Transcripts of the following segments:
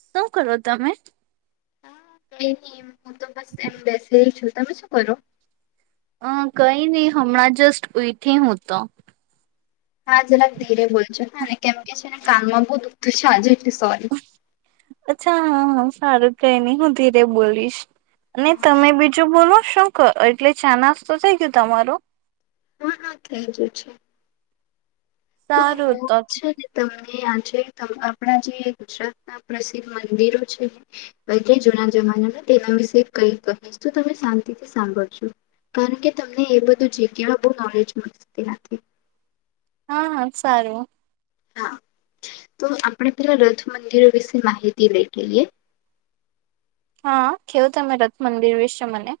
શું કરો તમે હા હું તો બસ એમ બેસી છું તમે શું કરો હ કઈ નહી હમણાં જસ્ટ ઉઈઠી હું તો હા જરા ધીરે બો હા કેમ કે છે કાનમાં બુ દુઃખધ છે આજે એટલે સોરી અચ્છા હ હ સારું કઈ નહી હું ધીરે બોલીશ અને હા તમે બીજું બોલો શું એટલે ચાનાસ તો થઈ ગયું તમારું હા હા થઈ જું છે તો બ સારું તો છેા લ ત આજે આપણા જે ગુજરાતના પ્રસિદ્ધ મંદિરો છે જૂના જમાનામાં તેના વિશે કઈ કહીશ તો તમે શાંતિથી સાંભળ છો કારણ કે તમને એ બધું જગ્યા બહ નોલેજ મળશે તેનાથી હા હા સારું હા તો આપણે પેલા રથ મંદિરો વિશે માહિતી લઈ કેઈએ હા કેવું તમે રથ મંદિર વિશે મને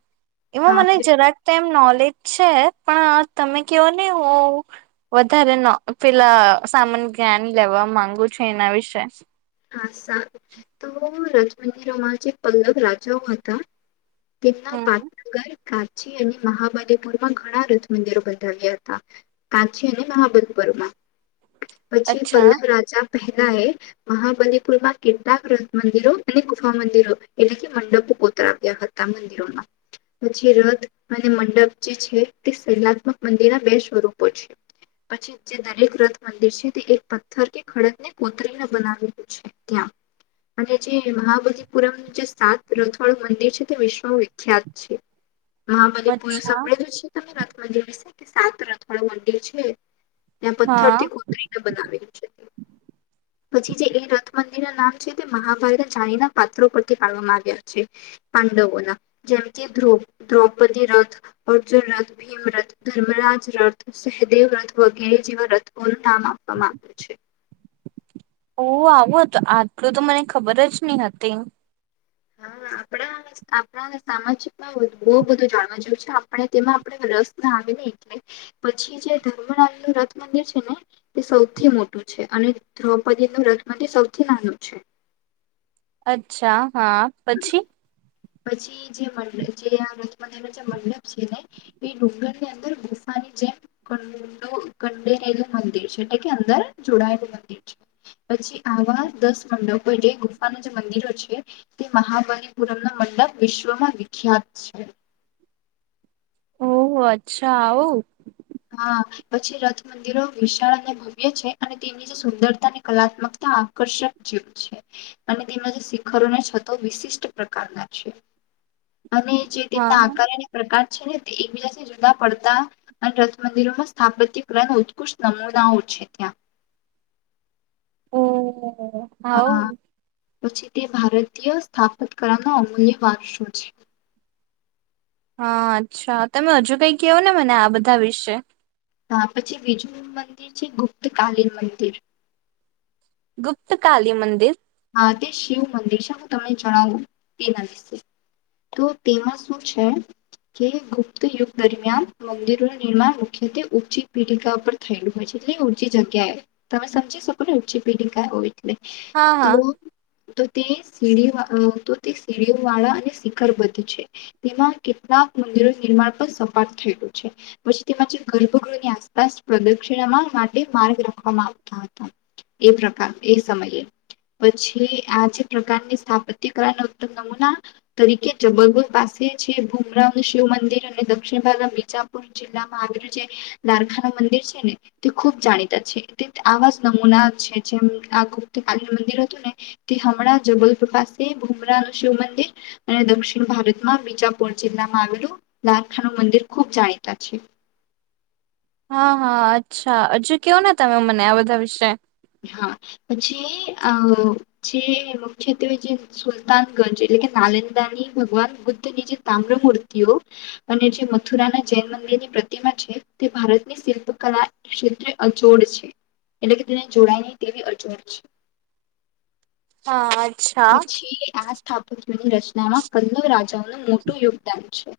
એમાં હા મને તો- જરાક તેમમ નોલેજ છે પણ તમે કેવો ને હ વધારે ન પેલા સામાન જ્ઞાન લેવા માંગુ છું એના વિશે હા તો રાજમંદિરોમાં જ પલગ રાજાઓ હતા કલા હમ પાતનગર કાચી અને મહાબદપુર માં ઘણા રથ મંદિરો બંધાવ્યા હતા કાચી અને મહાબદપુરમાં પછી અચ્છા પલ્લવ રાજા પહેલા એ મહાબલીપુરમાં કેટલાક રથ મંદિરો અને ગુફા મંદિરો એટલે કે મંડપો કોતરાવ્યા હતા મંદિરોમાં પછી રથ અને મંડપ જે છે તે સહેલાત્મક મંદિરના બે સ્વરૂપો છે પછી જે દરેક રથ મંદિર છે તે એક પથ્થર કે ખડકને કોતરીને બનાવ ત્યાં અને જે મહાબલીપુરમ જે સાત રથડ મંદિર છે તે વિશ્વ વિખ્યાત છે મહાબલીપુર અચ્છા સાંભળે જ છે તમે મંદિર છે કે સાત રથ વાડું મંદિર છે ત્યાં હા. પથ્થરથી કોતરીને બનાવેલી છે. પછી. જે એ રથ મંદિર ના નામ છે તે મહાભારત જાણીના પાત્રો પરથી પાડવામાં આવ્યા છે પાંડવોના જેમ કે્ર દ્રૌપદી રથ અર્જુન રથ ભીમ રથ ધર્મરાજ રથ સહેદેવ રથ વગેરે જેવા રથો. નામ આપવામાં આવ્યું છે. ઓ આવો હતું આટલું તો મને ખબર જ નહી હતી. હા આપણા આપણા સામાજિકમાં બહુ બધું જાણવા જેવું છે આપણે તેમાં આપણે રસ ના આવે ને એટલે પછી જે ધર્મનાલ નું રથ મંદિર છે ને તે સૌથી મોટું છે અને દ્રૌપદી નું રથ મંદિર સૌથી નાનું છે. અચ્છા હા પછી. પછી જે મંડ આ રથ મંદિર ન જે મંડપ છે ને એ ડુંગરની અંદર ગુફાની જેમ કડો કંડેરેલું મંદિર છે એટલે કે અંદર જોડાયેલું મંદિર છે પછી આવા દસ મંડપો એલે ગુફાનું જે મંદિરો છે. તે મહાબલિપુરમનો મંડપ વિશ્વમાં વિખ્યાત છે. ઓહહ અચ્છા આવું. હા પછી રથ મંદિરો વિશાળ અને ભવ્ય છે અને તેની જે સુંદરતાની કલાત્મકતા આકર્ષક જેવ છે અને તેમના જે શિખરોને છતો વિશિષ્ટ પ્રકારના છે. અને જે તેમના હા આકાર અને પ્રકાર. છે ને તે એકબીજાથી જુદા પડતા. અને રથ મંદિરોમાં સ્થાપત્ય ક્રહન ઉત્કૃષ્ટ નમૂનાઓ છે ત્યાં. ઓ હા હવું.. પછી તે ભારતીય સ્થાપત કારના અમૂલ્ય વારસો છે. હા અચ્છા તમે હજુ કઈ કેવો ને મને આ બધા વિશે. હા પછી બીજુંનું મંદિર છે ગુપ્ત કલીન મંદિર. ગુપ્તકાલી મંદિર. તે શિવ મંદિર છે હું તમને જણાવું તેના વિશે તો તેમાં શું છે કે ગુપ્ત યુગ દરમિયાન મંદિરોનું નિર્માણ મુખ્યત્વે ઊંચી પેઢીકા પર થયેલું હોય છે એટલે ઊંચી જગ્યાએ તમે સમજી શકો ને ઊંચી પેઢિકા હોય એટલે. હા હા તો તે સીડી તો તે સીડીઓ વાળા અને શિખરબદ્ધ છે તેમાં કેટલાક મંદિરો નિર્માણ પણ સપાટ થયેલું છે પછી તેમાં જે ગર્ભગૃહની આસપાસ પ્રદક્ષિણામાં માટે માર્ગ રાખવામાં આવતા હતા એ પ્રકાર એ સમયે. પછી આ જે પ્રકારની સ્થાપત્ય કાળના ઉત્તમ નમૂના તરીકે જબલપુર પાસે જે ભુમરાવ શિવ મંદિર અને દક્ષિણ ભાગના બીજાપુર જિલ્લામાં આવેલું જે દ્વારખાનું મંદિર છે ને તે ખૂબ જાણીતા છે તે આવા જ નમૂના છે જેમ આ ગુપ્તકાલી મંદિર. તે હમણાં જબલપુર પાસે ભુમરાવનું શિવ મંદિર અને દક્ષિણ ભારતમાં બીજાપુર જિલ્લામાં આવેલું દ્વારખાનું મંદિર ખુબ જાણીતા છે. હા હા અચ્છા હજુ કેયો ને તમે મને આ બધા વિશે. હા પછી આ જે મુખ્યત્વે જે સુલતાનગંજ એટલે કે નાલંદાની ભગવાન બુદ્ધની જે તામ્ર મૂર્તિઓ અને જે મથુરાના જૈન મંદિરની પ્રતિમા છે તે ભારતની શિલ્પકલા ક્ષેત્રે અચોડ છે એટલે કે તેને. જોડાય નહી તેવી અચોડ છે. હા અચ્છા. ની રચનામાં [unintelligible] મોટું યોગદાન છે.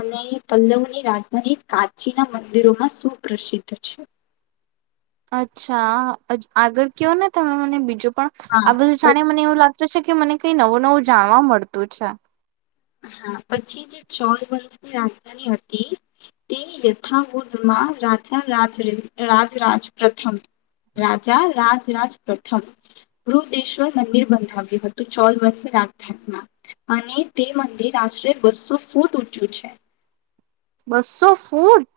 અને પલ્લવની રાજધાની કાચીના મંદિરોમાં સુપ્રસિદ્ધ છે. અચ્છા આગળ કયો ને તમે મને બીજું. પણ હા આ બધું જાણે મને પછી એવું લાગતું છે કે મને કઈ નવો નવો. જાણવા મળતું છે. હા પછી જે ચોલ વંશની રાજધાની હતી તે યથાવુદમાં રાજા રાજ રાજ પ્રથમ રાજા રાજ રાજ પ્રથમ વૃદેશ્વર મંદિર બંધાવ્યું હતું ચોલ વંશ રાજધાનીમાં અને. તે મંદિર આશરે બસ્સો ફૂટ ઊંચું છે. બસો ફૂટ.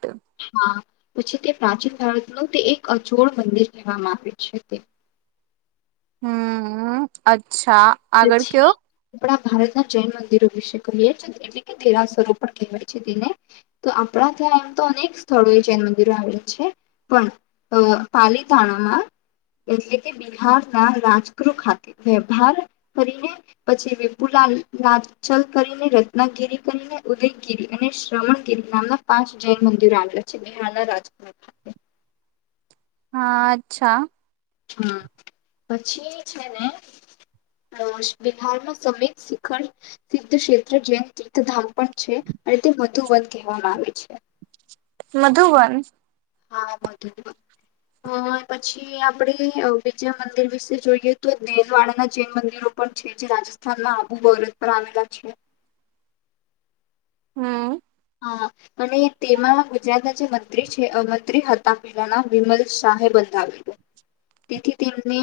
હા પછી તે પ્રાચીન ભારતનું તે એક અચોડ મંદિર કહેવામાં આવે છે તે. હમ અ અચ્છા આગળ પછી કયો. આપણા ભારતના જૈન મંદિરો વિશે કહીએ એટલે કે ધેરાસરો પણ કહેવાય છે તેને તો આપણા ત્યાં એમ તો અનેક સ્થળો એ જૈન મંદિરો આવે છે પણ પાલીતાણામાં એટલે કે બિહારના રાજગૃહ ખાતે વ્યહાર કરીને પછી વિપુલાલ લચલ કરીને રત્નાગીરી કરીને ઉદયગીરી અને શ્રવણગીરી નામના પાંચ જૈન મંદિરો આવેલા છે બિહારના રાજકારટ ખ હા અચ્છા. હ પછી છે ને બિહારમાં સમત શિખર સિધ ક્ષેત્ર જે તીર્થધામ પડ છે અને તે વધુ વધ કહેવામાં આવે છે. મધુબન હા વધ પછી આપણે વિજય મંદિર વિશે જોઈએ તો દેલવાડાના જૈન મંદિરો પણ છે જે રાજસ્થાનમાં આબુ બરત પર આવેલા છે. હમ [unintelligible] હ અને તેમાં ગુજરાતના જે મંત્રી છે મંત્રી હતા પહેલાના વિમલ શાહે બંધાવેલ તેથી તેમને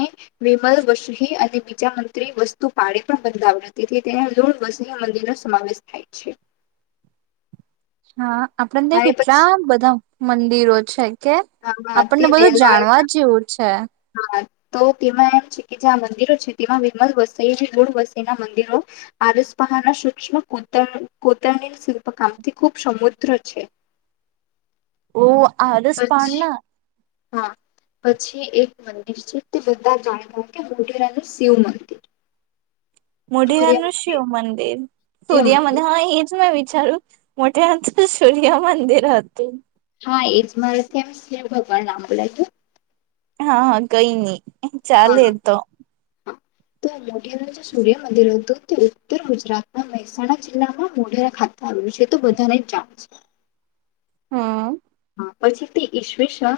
વિમલ વસહી અને બીજા મંત્રી વસ્તુપળે પણ બંધાવ્યો તેથી તેને લૂણ વસહી મંદિરનો સમાવેશ થાય છે. હા [unintelligible] આપડે ત્યાં અને પછી કેટલા બધા મંદિરો છે કે હા તે આપણને બધું રેલવાડ જાણવા જેવું છે. તો તેમાં એમ છે કે જે આ મંદિરો છે તેમાં વિર્મલ વસ ગુળ વસ ના મંદિરો આરસ પહાના સૂક્ષ્મ કોતર કોતરણી શિલ્પકામથી ખૂબ સમુદ્ર છે. ઓ હસ પછી પાડના હા પછી એક મંદિર છે તે બધા જાણી કે મોઢેરાનું શિવ મંદિર સૂર્ય મોઢરાનનું શિવ મંદિર મંદિર સૂર્ય સૂર્યા મંદિર મ હા એ મે વિચારું મોટે અ સરિયા મંદિ હત હા એજ મારે એમ શિવ ભગવાન નામ ભોલા છે. હા હા કઈની. ચાલે એ તો. ચ [unintelligible] સ્ટુડિયો મ રહેતો. તે ઉત્તર ગુજરાતના મહેસાણા જિલ્લામાં મોઢેરા ખાતે આવે્યું છે તો બધાને જ જાણ છે. હા [unintelligible] પછી તે ઈસવીસન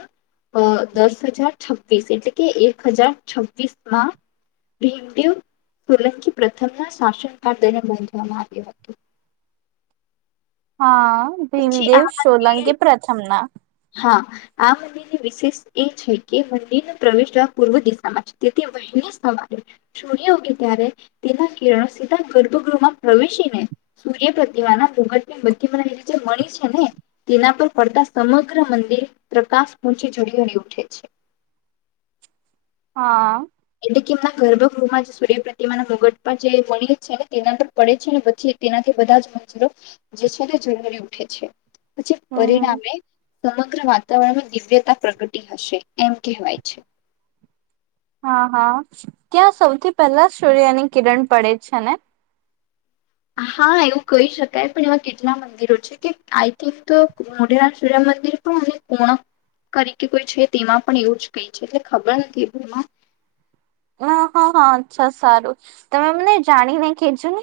દસ હજાર છવ્વીસ એટલે કે એક હજાર છવ્વીસ માં ભીમદેવ સોલંકી પ્રથમના શાસનકાળ દમિયાન બાંધવામાં આવ્યો હતું. હા [unintelligible] પછી ભીમદેવ આ મંદિર સોલંકી પ્રથમ ના હા આ મંદિરની વિશેષ એ છે કે મંદિરને પ્રવેશ જવા પૂર્વ દિશામાં છે તેથી વહેલી સવારે સૂર્ય ઉગે ત્યારે તેના કિરણો સીધા ગર્ભગૃહમાં પ્રવેશીને સૂર્ય પ્રતિમાના મુગટને મધ્યમનાવીલી જે મળી છે ને તેના પર પડતા સમ સમગ્ર મંદિર પ્રકાશ પંચી ઝડી હળ ઉઠે છે. હા. [unintelligible] એટલે કેમના ગર્ભગૃહમાં જે સૂર્ય પ્રતિમાના મુગટ પણ જે વણી છે ને તેના પર પડે છે ને પછી તેનાથી બધા જ મંતરો જે છે તે જરૂરી ઉઠે છે. પછી હમ પરિણામે સમગ્ર વાતાવરણમાં દિવ્યતા પ્રગટી હશે એમ કહેવાય છે. હા હા ત્યાં સૌથી પહેલા સૂર્યની કિરણ પડે છે ને. હા એવું કહી શકાય પણ એવા કેટલા મંદિરો છે કે આઈ થિંક મોઢેરા શરામ મંદિર પણ અને કોણક તરીકે કોઈ છે તેમાં પણ એવું જ કઈ છે એટ ખબર નથી એ એમાં હ હા હા અચ્છા સારું તમે મને જાણીને કેજો ને.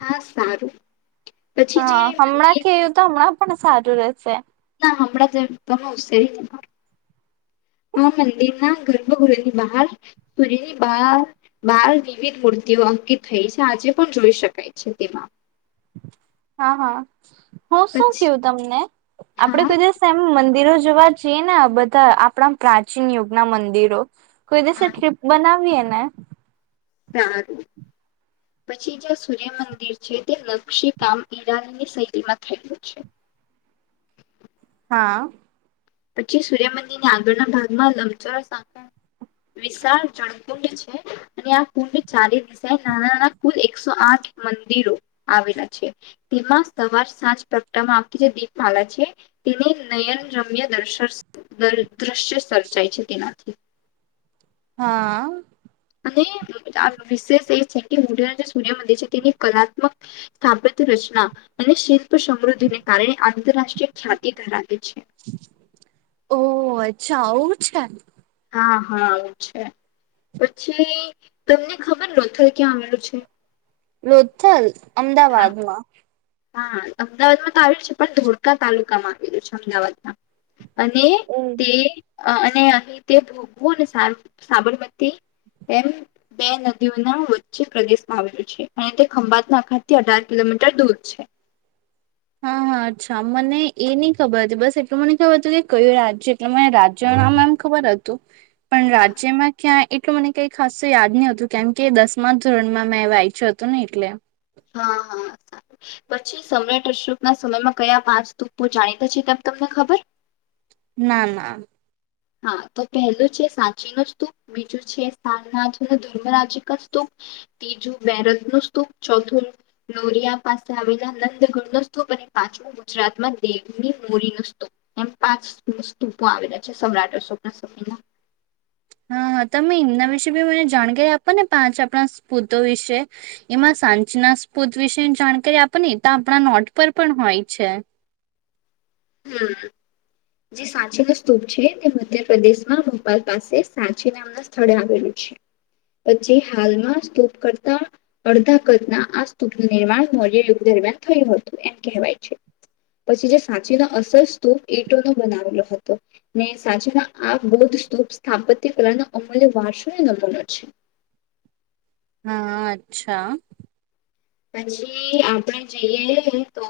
હા સારું પછી જે હા હમણાં મંદિર [unintelligible] તો હમણાં ને [unintelligible] રશે [unintelligible] હમણા તો તમે છે. હ મંદી ના ગર્ભગુહની બહાર સૂર્યની બાર બાર વિવિધ મૂર્તિઓ અંકિત થઈ છે, આજે પણ જોઈ શકાય છે, તેમાં હા હા હું શું પછી કવું તમને આપડે હા ક જઈશે એમ મંદિરો જોવા જઈએ ને બધા આપણા પ્રાચીન યુગ ના મંદિરો કોઈ દિવસે હા ટ્રિપ બનાવીએ ને. [inaudible] સારું પછી જ સૂર્ય મંદિર છે. તે નકશી કામ ઈરાનની શૈલીમાં થયયું છે. હા પછી સૂર્યમંદિરની આગળના ભાગમાં [unintelligible] વિશાળ જળકુંડ છે, અને આ કુંડ ચારેય દિશાએ નાના નાના કુલ એકસો આઠ મંદિરો આવેલા છે, તેમાં સવાર સાંજ પગટામાંતી જે દીપમાલા છે, તેને નયન રમ્ય [unintelligible] સર્જાય છે તેનાથી હા અને વિશેષ એ છે, કે મઢ જે સૂર્યમંદિર છે, તેની કલાત્મક સ્થાપ્ય રચના અને શિલ્પ સમૃદ્ધિને કારણે આંતરરાષ્ટ્રીય ખ્યાતિ ધરાવે છે. ઓ અચ્છા [unintelligible] છે. હા [unintelligible] છે, પછી તમને ખબર ન થર ક્યાં આવેલું છે. [unintelligible] હા અમદાવાદમાં. હા અમદાવાદમાં તો આવ્યું છે, પણ ધોળકા તાલુકામાં આવેલું છે, અમદાવાદમાં. અને ઓ તે અને અહી તે [unintelligible] અને સાબરમતી એમ બે નદીઓના વચ્ચે પ્રદેશમાં આવેલું છે, અને તે ખંભાતના અખાતથી અઢાર કિલોમીટર દૂર. [inaudible] હા હા અચ્છા મને એ નહ ખબર હતી બસ એટલું મને ખબર હતું કે કયું રાજ્ય એટલે મને રાજ્ય નામ એમ ખબર હતું પણ હા રાજ્યમાં ક્યાં. એટલું મને કઈ ખાસ યાદ નહ હતું કેમ કે દસમા ધોરણમાં મેં એ યચ્યું હતું ને એટલે હા હાારું પછી સમ્રટ અશોક ના સમયમાં કયા પાંચ ધુપ્પો જાણીતા છે, તેમ તમને ખબર ના ના હા તો પહેલું છે, સાચી નું સ્તૂપ બીજું છે, સારનાથ ન ધર્મરાજીિક સ્તૂપ ત્રીજું બેરજ નું સ્તૂપ ચોથું નોરિયા પાસે આવેલા નંદગણ ન સ્તૂપ અને પાંચમું ગુજરાતમાં દેવની મોરી ન સ્તૂપ એમ પાંચ સ્તૂપો આવેલા છે, સમ્રાટ. [unintelligible] હા હા તમે એમના વિશે બી મને જાણકારી આપો ને પાંચ આપણા સ્પૂતો વિશે એમાં સાંચના સ્પૂત વિશે જાણકારી આપોનીને તો આપણા નોટ પર પણ હોય છે. જે સાચી ન સ્તૂપ છે, તે મધ્યપ્રદેશમાં ભોપાલ પાસે સાચી નામના સ્થળે આવેલું છે, પછી હાલમાં સ્તૂપ કરતા અર્ધા કત ના આ [unintelligible] નિર્માણ મૌર્ય યુગ દરમિયાન થયું હતું એમ કહેવાય છે, પછી જે [unintelligible] અસર સ્તૂપ [unintelligible] બનાવેલો હતો ને સાચમાં આ [unintelligible] સ્તૂપ સ્થાપત્ય કલા ન અમૂલ્ય વારસોને [unintelligible] છે. હા અચ્છા. પછી આપણે જઈએ તો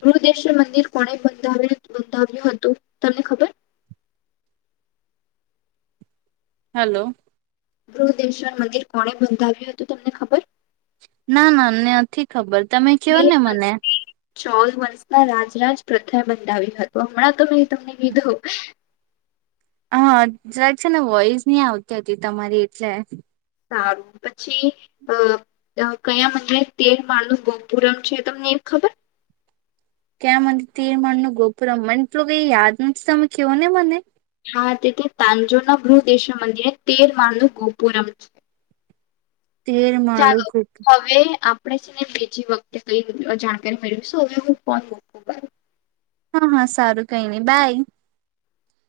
બૃદેશ્વર મંદિર કોણે બંધાવ્યું બંધાવ્યું હતું તમને ખબર. હલો બૃહદેશ્વર મંદિર કોને બંધાવ્યું હતું તમને ખબર. ના ના અમને નથી ખબર તમે કયો ને મને. ચૌદ વર્ષમાં રાજ-રાજ પ્રથા બતાાવી હતો હમણાં તો મેં તમને કીધું હા! જક છે ને વોઈસ ની આવતી હતી તમારી એટલે. સારું પછી અ કયા મંદને તેલમાલૂં ગોપુરણ છે તમને એ ખબર? ક્યાં મને તીરમનનું ગોપુરમ મને તો કઈ યાદ નથી તમે કયો ને મને. હા! તે તે તાંજોના બૃહદેશવ મંદિરે તેર માળનું ગોપુરમ છે. તેર માળનું ચાલો, ગોપુરમ હવે આ આપને છે ને બીજી વખતે કઈ જાણકારી મેળવીશું હવે હું ફોન મૂકું બ હા હા! સારું કઈ ની બાય.